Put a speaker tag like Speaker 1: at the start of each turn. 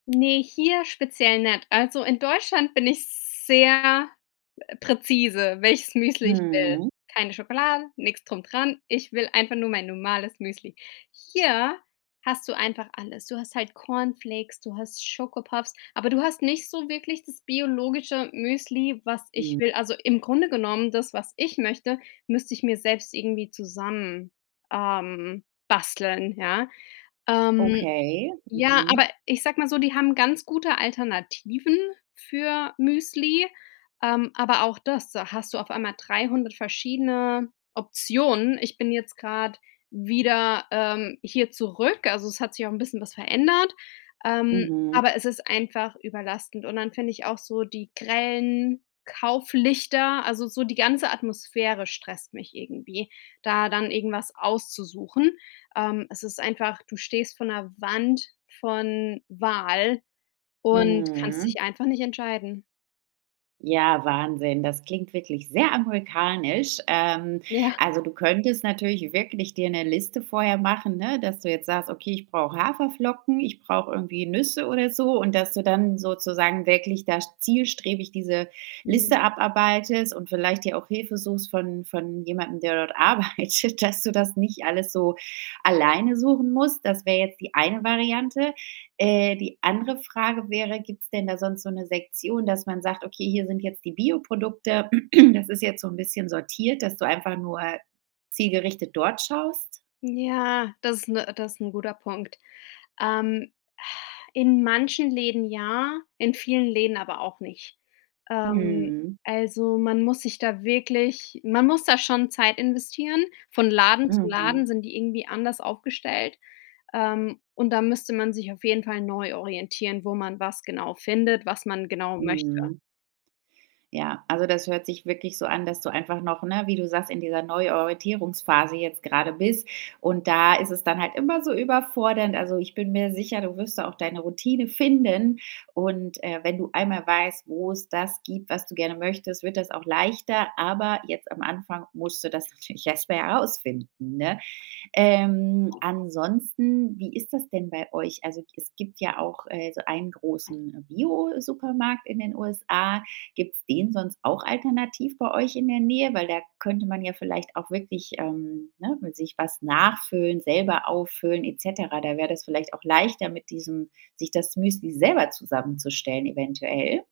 Speaker 1: Ne, hier speziell nicht. Also, in Deutschland bin ich sehr, äh, präzise, welches Müsli ich will.
Speaker 2: Mhm.
Speaker 1: Keine Schokolade, nix drum dran. Ich will einfach nur mein normales Müsli. Hier hast du einfach alles. Du hast halt Cornflakes, du hast Schokopuffs, aber du hast nicht so wirklich das biologische Müsli, was ich
Speaker 2: Hm.
Speaker 1: will. Also, im Grunde genommen das, was ich möchte, müsste ich mir selbst irgendwie zusammen ähm, basteln, ja. Ähm,
Speaker 2: Okay.
Speaker 1: ja,
Speaker 2: Mhm.
Speaker 1: aber ich sag mal so, die haben ganz gute Alternativen für Müsli, ähm, aber auch das da hast du auf einmal 300 verschiedene Optionen. Ich bin jetzt grad wieder, ähm, hier zurück. Also es hat sich auch 'n bisschen was verändert, ähm,
Speaker 2: Mhm.
Speaker 1: aber es ist einfach überlastend und dann finde ich auch so die grellen Kauflichter also, so die ganze Atmosphäre stresst mich irgendwie, da dann irgendwas auszusuchen. Ähm, es ist einfach du stehst vor 'ner Wand von Wahl und kannst
Speaker 2: Mhm.
Speaker 1: dich einfach nicht entscheiden.
Speaker 2: Ja, Wahnsinn, das klingt wirklich sehr amerikanisch. Ähm,
Speaker 1: Ja.
Speaker 2: also, du könntest natürlich wirklich dir 'ne Liste vorher machen, ne, dass du jetzt sagst: „Okay, ich brauche Haferflocken, ich brauche irgendwie Nüsse“ oder so. und, dass du dann sozusagen wirklich da zielstrebig diese
Speaker 1: Hm.
Speaker 2: Liste abarbeitest und vielleicht dir auch Hilfe suchst von von jemandem, der dort arbeitet, dass du das nicht alles so alleine suchen musst. Das wär jetzt die eine Variante. Äh, die andere Frage wäre: Gibt's denn da sonst so 'ne Sektion, dass man sagt: „Okay, hier sind jetzt die Bioprodukte. Das ist jetzt so 'n bisschen sortiert.“, dass du einfach nur zielgerichtet dort schaust?
Speaker 1: Ja, das ist 'ne das ist 'n guter Punkt. Ähm, in manchen Läden ja, in vielen Läden aber auch nicht. Ähm,
Speaker 2: Mhm.
Speaker 1: also, man muss sich da wirklich man muss da schon Zeit investieren. Von Laden zu
Speaker 2: Mhm.
Speaker 1: Laden sind die irgendwie anders aufgestellt, ähm, und dann müsste man sich auf jeden Fall neu orientieren, wo man was genau findet, was man genau möchte.
Speaker 2: Mhm. Ja, also, das hört sich wirklich so an, dass du einfach noch, ne, wie du sagst, in dieser neuen Orientierungsphase jetzt grade bist. Und da ist es dann halt immer so überfordernd. Also, ich bin mir sicher, du wirst da auch deine Routine finden und, äh, wenn du einmal weißt, wo's das gibt, was du gerne möchtest, wird das auch leichter. Aber jetzt am Anfang musst du das natürlich erst mal rausfinden, ne? Ähm, ansonsten, wie ist das denn bei euch? Also, g es gibt ja auch, äh, so einen großen Biosupermarkt in den USA. Gibt's den sonst auch alternativ bei euch in der Nähe? Weil da könnte man ja vielleicht auch wirklich, ähm, ne, mit sich was nachfüllen, selber auffüllen et cetera. Da wär das vielleicht auch leichter mit diesem sich das Müsli selber zusammenzustellen eventuell?